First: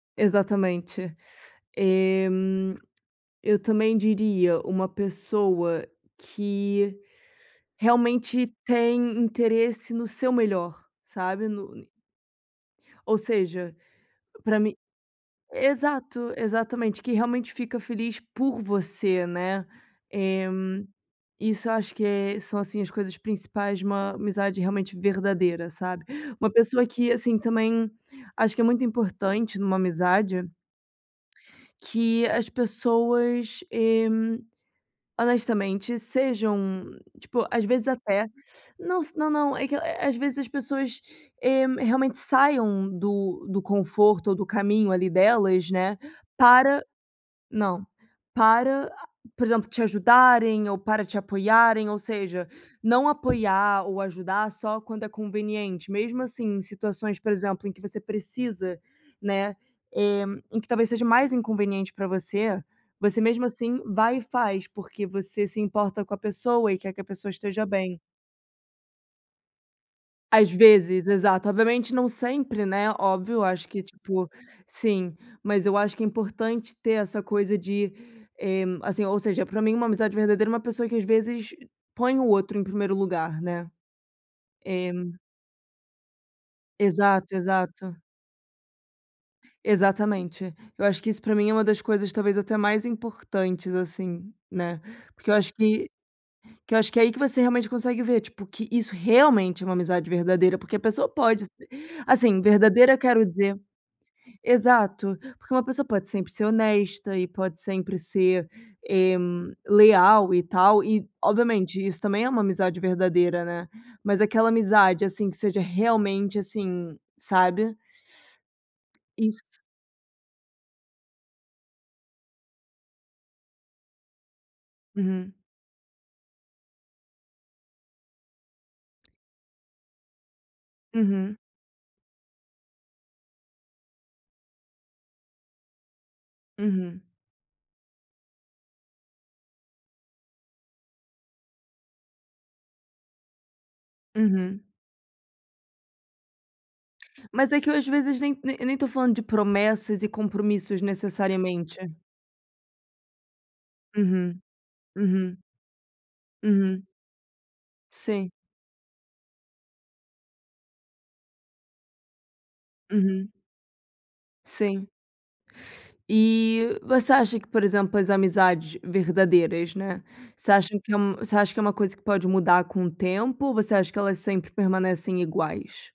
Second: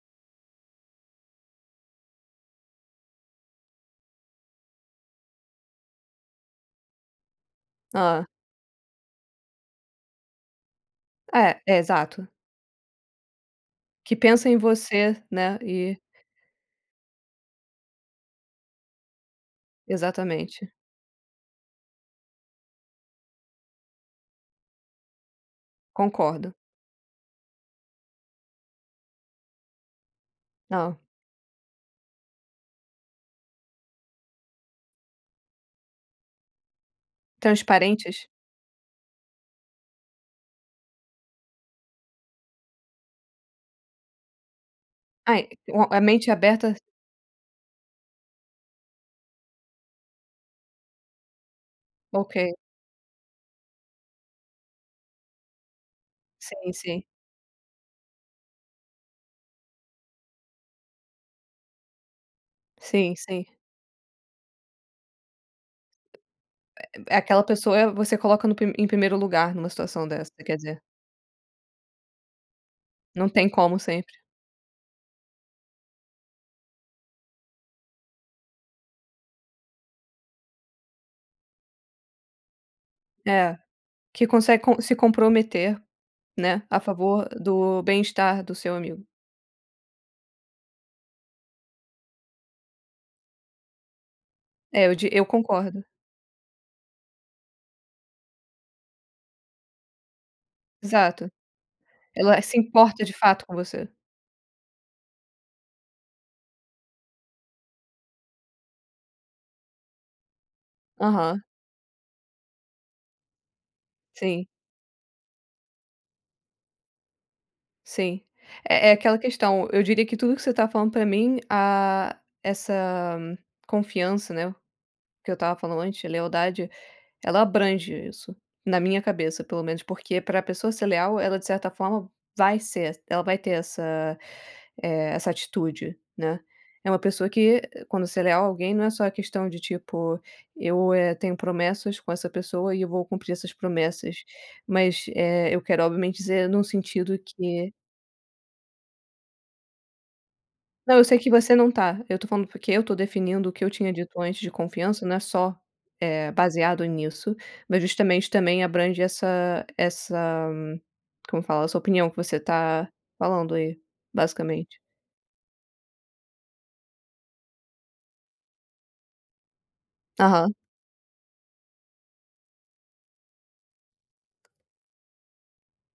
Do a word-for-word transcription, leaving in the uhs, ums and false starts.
Exatamente. Eh, eu também diria, uma pessoa que Ah. realmente tem interesse no seu melhor, sabe. É, e No exato. Ou seja, Que pensa em pra mi você, né, e exato. Exatamente, que realmente fica feliz por você, né. Eh, Exatamente. isso eu acho que é são, assim, as coisas principais de uma amizade realmente verdadeira, sabe, uma Concordo. pessoa que, assim, também, acho que é muito importante numa amizade Hã. que as pessoas, eh, honestamente sejam tipo, às vezes até Transparentes? não s não não é que, eh, às vezes as pessoas, eh, realmente saiam do do conforto ou do caminho ali Ai, delas, o né, a mente aberta para não. Para, por exemplo, te ajudarem ou para te apoiarem, ou seja, OK. não apoiar ou ajudar só quando é conveniente, mesmo, assim, em Sim, sim. situações, por exemplo, em que você precisa, né, eh, em que talvez seja mais inconveniente pra você Sim, você mesmo sim. assim vai e faz, porque você se importa com a pessoa e quer que a É pessoa aquela esteja pessoa bem. você coloca no pri em primeiro lugar, numa situação dessa, você Às quer dizer. vezes, exato. Obviamente não sempre, né, Não óbvio, eu tem acho como que, sempre. tipo sim. Mas eu acho que é importante ter essa coisa de, eh, assim, ou seja, pra mim uma amizade verdadeira é uma pessoa que às vezes põe o outro em primeiro lugar, É. né. Que consegue com É. se comprometer, né, a favor Exato, do exato. bem-estar do seu amigo. Exatamente. Eu acho que isso pra mim é uma das coisas, talvez, até mais importantes, assim, né. É, eu di eu Porque eu acho concordo. que que eu acho que é aí que você realmente consegue ver, tipo, que isso realmente é uma amizade verdadeira, porque a pessoa Exato. pode assim, Ela se verdadeira, eu importa, de quero fato, com dizer você. exato. Porque uma pessoa pode sempre ser honesta e pode sempre ser, eh, leal e tal e, Aham. obviamente isso também é uma amizade verdadeira, né. Mas Sim. aquela amizade, assim, que seja realmente, assim, sabe. Sim. É é aquela Isso. questão. Eu diria que tudo que você tá falando pra mim, ah, essa confiança, né, o que eu Uhum. estava falando antes, a lealdade, ela abrange isso. Na minha cabeça, pelo menos, porque pra pessoa ser leal, Uhum. ela de certa forma vai ser ela vai ter essa, eh, essa atitude, né. É uma Uhum. pessoa que quando ser leal a alguém não é só a questão de tipo: "Eu, eh, tenho promessas com essa pessoa e eu vou cumprir essas promessas", Uhum. mas, eh, eu quero, obviamente dizer no sentido Mas é que que eu, às vezes, nem nem nem tô falando de promessas e compromissos, Não eu sei que você não necessariamente. tá. Eu tô falando porque eu tô definindo o que eu tinha dito Uhum. antes de confiança não é Uhum. só, eh, Uhum. baseado nisso, mas justamente Sim. também abrange essa essa como fala, a sua opinião que você tá Uhum. falando aí, basicamente. Sim. E você acha que, por exemplo, as amizades verdadeiras, né, você Aham. acha que é um você acha que é uma coisa que pode mudar com o tempo ou você acha que elas sempre permanecem iguais?